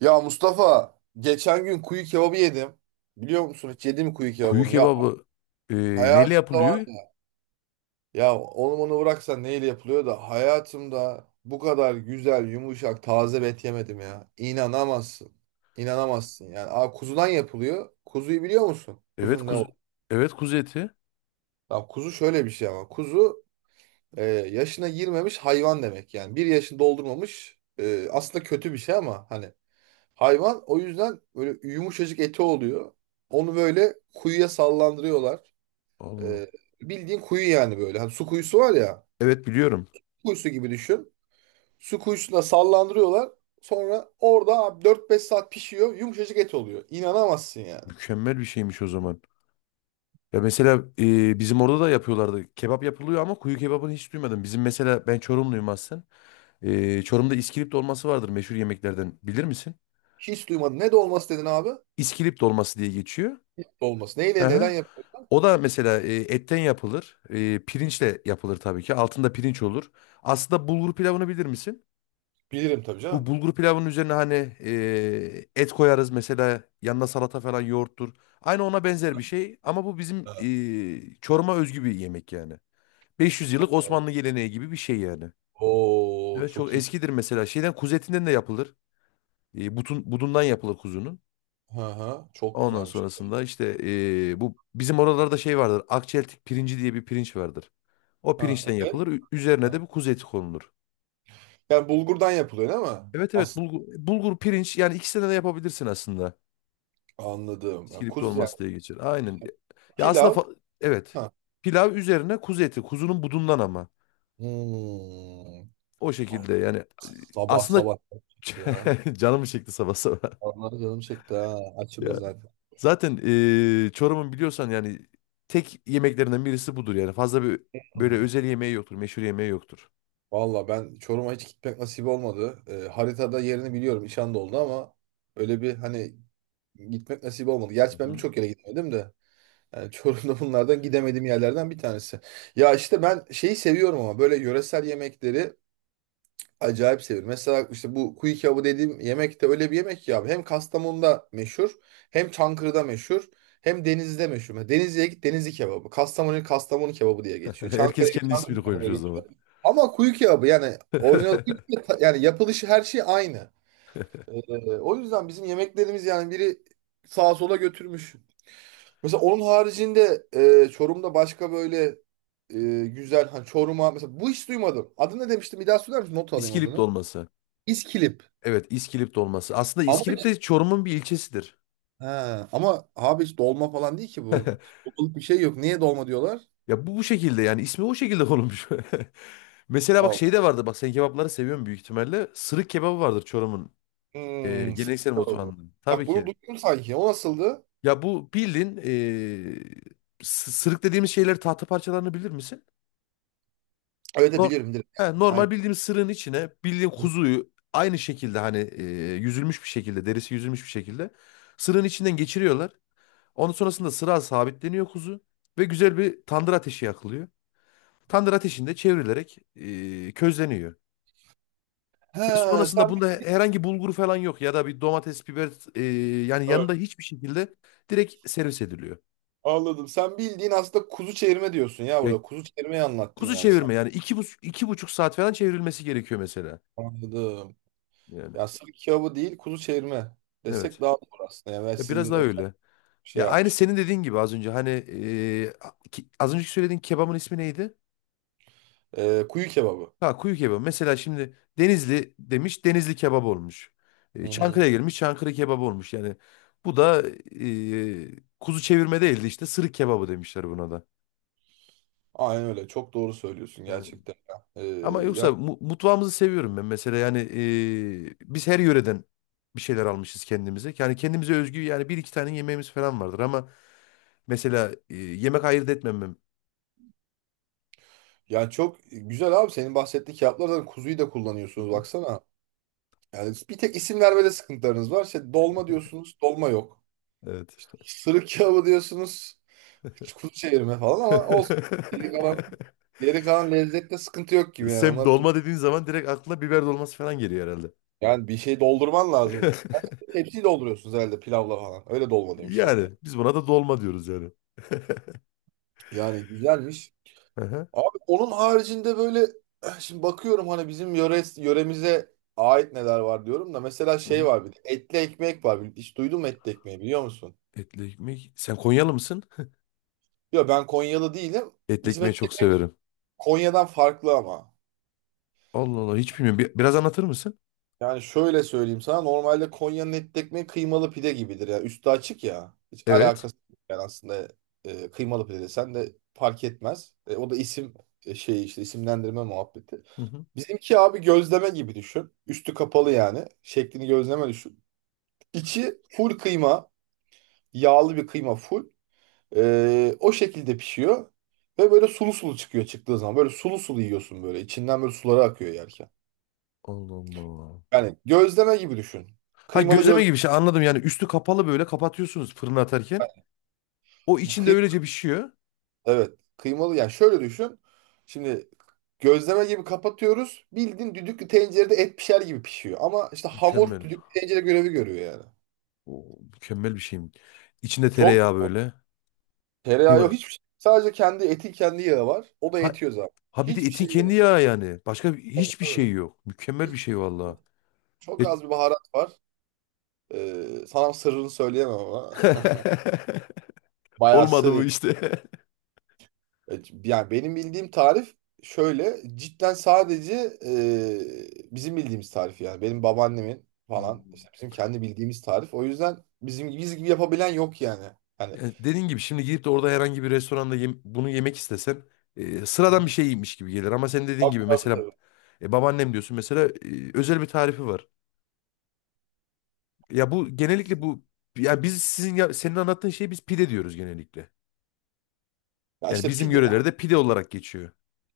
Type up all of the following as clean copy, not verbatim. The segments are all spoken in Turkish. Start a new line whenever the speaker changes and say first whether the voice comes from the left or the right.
right: Ya Mustafa, geçen gün kuyu kebabı yedim. Biliyor musun hiç yedim mi kuyu
left: Kuyu
right: kebabını? Ya
left: kebabı e, neyle
right: hayatımda var
left: yapılıyor?
right: ya. Ya onu bıraksan neyle yapılıyor da hayatımda bu kadar güzel, yumuşak, taze bir et yemedim ya. İnanamazsın. İnanamazsın. Yani kuzudan yapılıyor. Kuzuyu biliyor musun?
left: Evet
right: Kuzun ne
left: kuz
right: oldu?
left: evet kuzu eti.
right: Ya, kuzu şöyle bir şey ama. Kuzu yaşına girmemiş hayvan demek yani. Bir yaşını doldurmamış. Aslında kötü bir şey ama hani hayvan, o yüzden böyle yumuşacık eti oluyor. Onu böyle kuyuya sallandırıyorlar.
left: Allah.
right: Ee, Bildiğin kuyu yani böyle. Hani su kuyusu var ya.
left: Evet biliyorum.
right: Kuyusu gibi düşün. Su kuyusuna sallandırıyorlar. Sonra orada abi 4-5 saat pişiyor. Yumuşacık et oluyor. İnanamazsın yani.
left: Mükemmel bir şeymiş o zaman. Ya mesela bizim orada da yapıyorlardı. Kebap yapılıyor ama kuyu kebabını hiç duymadım. Bizim mesela ben Çorumluyum aslen. Çorum'da iskilip dolması vardır meşhur yemeklerden. Bilir misin?
right: Hiç duymadım. Ne dolması dedin abi?
left: İskilip dolması diye geçiyor.
right: Dolması.
left: Hı
right: Neyle neden
left: hı.
right: yapılıyor?
left: O da mesela etten yapılır. Pirinçle yapılır tabii ki. Altında pirinç olur. Aslında bulgur pilavını bilir misin?
right: Bilirim tabii
left: Bu
right: canım.
left: bulgur pilavının üzerine hani et koyarız mesela, yanına salata falan, yoğurttur. Aynı ona benzer bir şey ama bu bizim
right: Ha.
left: Çorum'a özgü bir yemek yani. 500 yıllık Osmanlı geleneği gibi bir şey yani.
right: Oo,
left: Ve çok
right: çok iyi.
left: eskidir, mesela şeyden, kuzu etinden de yapılır. Budundan yapılır kuzunun.
right: Ha ha, çok
left: Ondan
right: güzelmiş.
left: sonrasında işte bu bizim oralarda şey vardır. Akçeltik pirinci diye bir pirinç vardır. O pirinçten
right: Ha, evet.
left: yapılır. Üzerine de
right: Ha.
left: bir kuzu eti konulur.
right: Yani bulgurdan yapılıyor değil mi?
left: Evet, evet,
right: Aslında
left: bulgur, bulgur pirinç, yani ikisinden de yapabilirsin aslında.
right: anladım. Ya
left: İskilip
right: kuz yani
left: dolması diye geçer. Aynen. Ya aslında
right: pilav.
left: evet.
right: Ha.
left: Pilav üzerine kuzu eti. Kuzunun budundan ama.
right: Hmm.
left: O
right: Ah,
left: şekilde yani
right: sabah
left: aslında.
right: sabah ya.
left: Canımı çekti sabah sabah.
right: Vallahi canım çekti ha. Açım da
left: Ya.
right: zaten.
left: Zaten Çorum'un biliyorsan yani, tek yemeklerinden birisi budur yani. Fazla bir böyle
right: Hmm.
left: özel yemeği yoktur, meşhur yemeği yoktur.
right: Valla ben Çorum'a hiç gitmek nasip olmadı. Haritada yerini biliyorum. İşan da oldu ama öyle bir hani gitmek nasip olmadı.
left: Hı
right: Gerçi ben
left: hı.
right: birçok yere gitmedim de. Yani Çorum'da bunlardan gidemediğim yerlerden bir tanesi. Ya işte ben şeyi seviyorum ama böyle yöresel yemekleri acayip sevilir. Mesela işte bu kuyu kebabı dediğim yemek de öyle bir yemek ki abi. Hem Kastamonu'da meşhur, hem Çankırı'da meşhur, hem Denizli'de meşhur. Mesela Denizli'ye git, Denizli kebabı. Kastamonu'ya git, Kastamonu kebabı diye geçiyor.
left: Herkes
right: Çankırı'ya git,
left: kendi ismini
right: Çankırı kebabı
left: koymuş
right: diye
left: o zaman.
right: geçiyor. Ama kuyu kebabı yani orijinal kuyu kebabı yani yapılışı her şey aynı. O yüzden bizim yemeklerimiz yani biri sağa sola götürmüş. Mesela onun haricinde Çorum'da başka böyle güzel hani Çorum'a mesela bu hiç duymadım. Adını ne demiştim? Bir daha söyler misin? Not alayım
left: İskilip
right: adını.
left: dolması.
right: İskilip.
left: Evet, İskilip dolması. Aslında
right: Ama
left: İskilip de Çorum'un bir ilçesidir.
right: ha, ama abi hiç dolma falan değil ki bu. Dolmalık bir şey yok. Niye dolma diyorlar?
left: Ya bu şekilde yani, ismi o şekilde konulmuş. Mesela bak, şey
right: Allah.
left: de vardı, bak sen kebapları seviyorsun büyük ihtimalle. Sırık kebabı vardır Çorum'un
right: Hmm,
left: geleneksel
right: sıkıntı oldu.
left: mutfağında.
right: Bak
left: Tabii ki.
right: bunu duydum sanki. O nasıldı?
left: Ya bu bildiğin, sırık dediğimiz şeyleri, tahta parçalarını bilir misin?
right: Öyle de
left: Nor-
right: bilirim, direkt.
left: He,
right: Aynen.
left: normal bildiğimiz sırığın içine bildiğin kuzuyu aynı şekilde, hani yüzülmüş bir şekilde, derisi yüzülmüş bir şekilde sırığın içinden geçiriyorlar. Ondan sonrasında sıra sabitleniyor kuzu ve güzel bir tandır ateşi yakılıyor. Tandır ateşinde çevrilerek közleniyor. Ve
right: Ha,
left: sonrasında
right: sen
left: bunda herhangi bulgur falan yok, ya da bir domates, biber, yani
right: evet,
left: yanında hiçbir şekilde, direkt servis ediliyor.
right: anladım. Sen bildiğin aslında kuzu çevirme diyorsun ya
left: Ya
right: burada. Kuzu çevirmeyi anlattın
left: kuzu
right: yani sen.
left: çevirme yani, 2,5 saat falan çevrilmesi gerekiyor mesela.
right: Anladım.
left: Yani
right: Ya sırf kebabı değil, kuzu çevirme desek
left: evet.
right: daha doğru aslında. Yani ben
left: Ya biraz
right: sizin
left: daha
right: özel
left: öyle.
right: bir şey
left: Ya aynı
right: yapmıştım.
left: senin dediğin gibi az önce, hani az önceki söylediğin kebabın ismi neydi?
right: Kuyu kebabı.
left: Ha, kuyu kebabı. Mesela şimdi Denizli demiş, Denizli kebap olmuş.
right: Hı hı.
left: Çankırı'ya gelmiş, Çankırı kebabı olmuş. Yani bu da kuzu çevirme değildi, işte sırık kebabı demişler buna da.
right: Aynen öyle. Çok doğru söylüyorsun
left: Evet.
right: gerçekten, ya.
left: Ama
right: Yani
left: yoksa mutfağımızı seviyorum ben, mesela yani biz her yöreden bir şeyler almışız kendimize. Yani kendimize özgü yani bir iki tane yemeğimiz falan vardır ama mesela yemek ayırt etmemem.
right: yani çok güzel abi, senin bahsettiğin kağıtlar, kuzuyu da
left: Hı
right: kullanıyorsunuz
left: hı.
right: baksana. Yani bir tek isim vermede sıkıntılarınız var. İşte dolma diyorsunuz, dolma yok.
left: Evet.
right: İşte sırık kebabı diyorsunuz, hiç kuzu çevirme falan, ama olsun. Geri kalan, geri kalan lezzette sıkıntı yok gibi yani.
left: Sen
right: Ona,
left: dolma dediğin zaman direkt aklına biber dolması falan geliyor herhalde.
right: yani bir şey doldurman lazım. Hepsini dolduruyorsunuz herhalde pilavla falan. Öyle dolma demişler ya.
left: Yani biz buna da dolma diyoruz yani.
right: Yani güzelmiş.
left: Hı hı.
right: Abi onun haricinde böyle şimdi bakıyorum hani bizim yöre, yöremize ait neler var diyorum da mesela
left: Hı
right: şey
left: hı.
right: var, bir de etli ekmek var. Hiç duydun mu etli ekmeği, biliyor musun?
left: Etli ekmek. Sen Konyalı mısın?
right: Yok, ben Konyalı değilim.
left: Etli
right: Bizim
left: ekmeği
right: etli
left: çok
right: ekmek
left: severim.
right: Konya'dan farklı ama.
left: Allah Allah, hiç bilmiyorum. Biraz anlatır mısın?
right: Yani şöyle söyleyeyim sana, normalde Konya'nın etli ekmeği kıymalı pide gibidir ya. Üstü açık ya. Hiç
left: Evet.
right: alakası yok yani aslında kıymalı pide desen de fark etmez. E, o da isim şeyi işte isimlendirme muhabbeti.
left: Hı hı.
right: Bizimki abi gözleme gibi düşün. Üstü kapalı yani. Şeklini gözleme düşün. İçi full kıyma. Yağlı bir kıyma full. O şekilde pişiyor. Ve böyle sulu sulu çıkıyor çıktığı zaman. Böyle sulu sulu yiyorsun böyle. İçinden böyle suları akıyor yerken.
left: Allah Allah.
right: Yani gözleme gibi düşün.
left: Ha,
right: Kıymalı
left: gözleme
right: gözleme,
left: gibi bir şey, anladım. Yani üstü kapalı böyle kapatıyorsunuz fırına atarken. O içinde
right: Kıy-
left: öylece pişiyor.
right: evet. Kıymalı yani şöyle düşün. Şimdi gözleme gibi kapatıyoruz. Bildiğin düdüklü tencerede et pişer gibi pişiyor. Ama işte hamur
left: Mükemmel.
right: düdüklü tencere görevi görüyor yani.
left: O mükemmel bir şeyim. İçinde
right: Çok
left: tereyağı
right: mu?
left: böyle.
right: Tereyağı
left: Kıyma.
right: yok, hiçbir şey. Sadece kendi eti, kendi yağı var. O da
left: Ha,
right: yetiyor zaten.
left: ha bir de
right: Hiçbir
left: etin
right: şey
left: kendi
right: gerek,
left: yağı yani.
right: tabii
left: Hiçbir şey
right: tabii.
left: yok. Mükemmel bir
right: Hiç-
left: şey vallahi.
right: çok
left: E-
right: az bir baharat var. Sana sırrını söyleyemem ama. Bayağı
left: Olmadı bu
right: sır.
left: işte.
right: Yani benim bildiğim tarif şöyle. Cidden sadece bizim bildiğimiz tarif yani. Benim babaannemin falan.
left: Hmm.
right: İşte bizim kendi bildiğimiz tarif. O yüzden bizim biz gibi yapabilen yok yani. Hani
left: Ya dediğin gibi şimdi gidip de orada herhangi bir restoranda bunu yemek istesen sıradan bir şey yemiş gibi gelir. Ama senin dediğin
right: tabii
left: gibi
right: tabii
left: mesela
right: tabii.
left: babaannem diyorsun mesela, özel bir tarifi var. Ya bu genellikle bu, ya biz sizin, ya, senin anlattığın şeyi biz pide diyoruz genellikle.
right: Ya
left: Yani
right: işte
left: bizim
right: pide
left: yörelerde pide olarak geçiyor.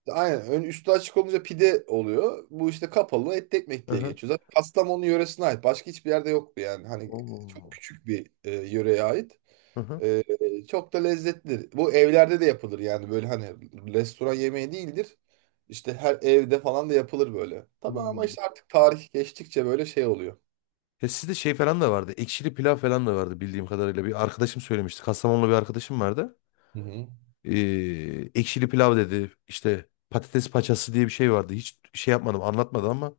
right: aynen. Ön üstü açık olunca pide oluyor. Bu işte kapalı etli ekmek
left: Hı
right: diye
left: hı.
right: geçiyor. Zaten Kastamonu yöresine ait. Başka hiçbir yerde yoktu yani. Hani çok
left: Oo.
right: küçük bir yöreye ait.
left: Hı hı.
right: E, Çok da lezzetlidir. Bu evlerde de yapılır yani. Böyle hani restoran yemeği değildir. İşte her evde falan da yapılır böyle. Tabii ama
left: Hmm.
right: işte artık tarih geçtikçe böyle şey oluyor.
left: Ya sizde şey falan da vardı. Ekşili pilav falan da vardı bildiğim kadarıyla. Bir arkadaşım söylemişti, Kastamonlu bir arkadaşım vardı.
right: Hı hı.
left: Ee, ekşili pilav dedi. İşte patates paçası diye bir şey vardı. Hiç şey yapmadım, anlatmadı ama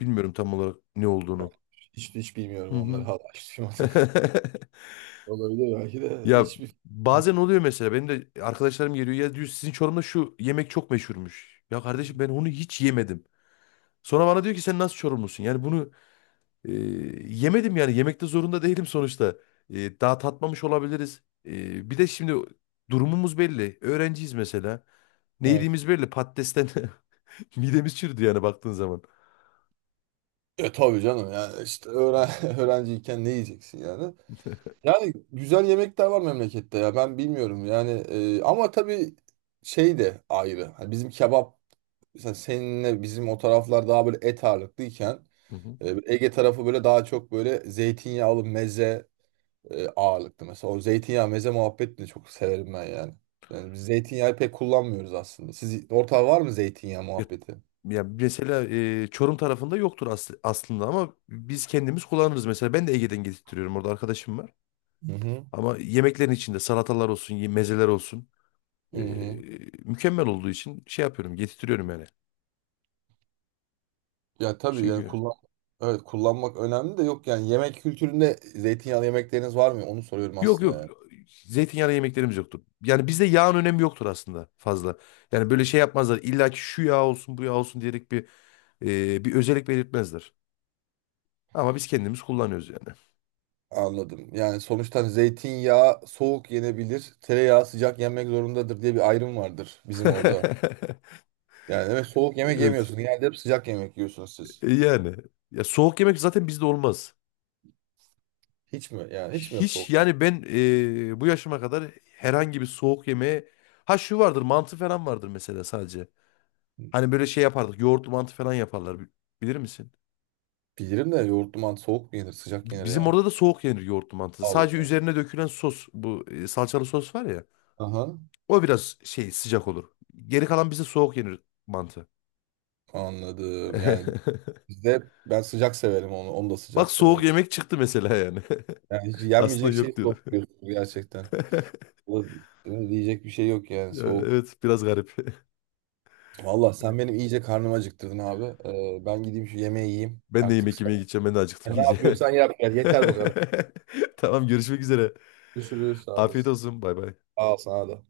left: bilmiyorum tam olarak ne olduğunu.
right: Hiç, hiç bilmiyorum
left: Hı
right: onları,
left: hı.
right: hala hiç duymadım. Olabilir belki de.
left: Ya
right: Hiçbir fikrim yok.
left: bazen oluyor mesela, benim de arkadaşlarım geliyor, ya diyor sizin Çorum'da şu yemek çok meşhurmuş. Ya kardeşim, ben onu hiç yemedim. Sonra bana diyor ki sen nasıl Çorumlusun? Yani bunu e, yemedim, yani yemekte zorunda değilim sonuçta. Daha tatmamış olabiliriz. Bir de şimdi durumumuz belli. Öğrenciyiz mesela. Ne
right: Evet.
left: yediğimiz belli, patatesten. Midemiz çürüdü yani baktığın zaman.
right: E tabii canım, yani işte öğren öğrenciyken ne yiyeceksin yani? Yani güzel yemekler var memlekette ya, ben bilmiyorum yani ama tabii şey de ayrı. Hani bizim kebap mesela, seninle bizim o taraflar daha böyle et ağırlıklıyken
left: Hı hı.
right: Ege tarafı böyle daha çok böyle zeytinyağlı meze ağırlıklı. Mesela o zeytinyağı meze muhabbetini de çok severim ben yani. Yani biz zeytinyağı pek kullanmıyoruz aslında. Siz ortağı var mı zeytinyağı
left: Ya,
right: muhabbeti?
left: yani mesela Çorum tarafında yoktur aslında, ama biz kendimiz kullanırız. Mesela ben de Ege'den getirtiyorum. Orada arkadaşım var.
right: Hı hı.
left: Ama yemeklerin içinde salatalar olsun, mezeler olsun,
right: Hı
left: e,
right: hı.
left: mükemmel olduğu için şey yapıyorum, getirtiyorum yani.
right: Ya tabii yani
left: Çünkü
right: kullan, evet, kullanmak önemli de yok yani, yemek kültüründe zeytinyağlı yemekleriniz var mı? Onu soruyorum
left: yok,
right: aslında
left: yok,
right: yani.
left: zeytinyağlı yemeklerimiz yoktur. Yani bizde yağın önemi yoktur aslında fazla. Yani böyle şey yapmazlar. İlla ki şu yağ olsun, bu yağ olsun diyerek bir özellik belirtmezler. Ama biz kendimiz kullanıyoruz yani.
right: Anladım. Yani sonuçta hani zeytinyağı soğuk yenebilir, tereyağı sıcak yenmek zorundadır diye bir ayrım vardır bizim orada. Yani evet, soğuk yemek
left: Evet.
right: yemiyorsunuz. Genelde hep sıcak yemek yiyorsunuz siz.
left: Yani, ya soğuk yemek zaten bizde olmaz.
right: Hiç mi? Yani hiç mi yok
left: Hiç
right: soğuk yemek?
left: yani, ben bu yaşıma kadar herhangi bir soğuk yemeğe, ha şu vardır, mantı falan vardır mesela sadece. Hani böyle şey yapardık, yoğurtlu mantı falan yaparlar, bilir misin?
right: Bilirim de yoğurtlu mantı soğuk mu yenir, sıcak yenir
left: Bizim
right: ya.
left: orada da soğuk yenir yoğurtlu mantısı.
right: Allah
left: Sadece
right: Allah.
left: üzerine dökülen sos, bu salçalı sos var ya,
right: Aha.
left: o biraz şey, sıcak olur. Geri kalan bize soğuk yenir mantı.
right: Anladım. Yani bizde ben sıcak severim onu. Onu da
left: Bak
right: sıcak
left: soğuk
right: severim.
left: yemek çıktı mesela yani.
right: Yani hiç
left: Aslında
right: yenmeyecek şey
left: yok diyordum.
right: soğuk diyorsunuz gerçekten. Valla diyecek bir şey yok yani,
left: Ya,
right: soğuk.
left: evet, biraz garip.
right: Valla sen benim iyice karnımı acıktırdın abi. Ben gideyim şu yemeği yiyeyim.
left: Ben de
right: Artık
left: yemek
right: sen,
left: yemeye gideceğim. Ben de acıktım
right: sen ne
left: iyice.
right: yapıyorsan yap gel. Yeter bu kadar.
left: Tamam, görüşmek üzere.
right: Görüşürüz. Sağ
left: Afiyet
right: olasın.
left: olsun. Bay bay.
right: Sağ ol sana da.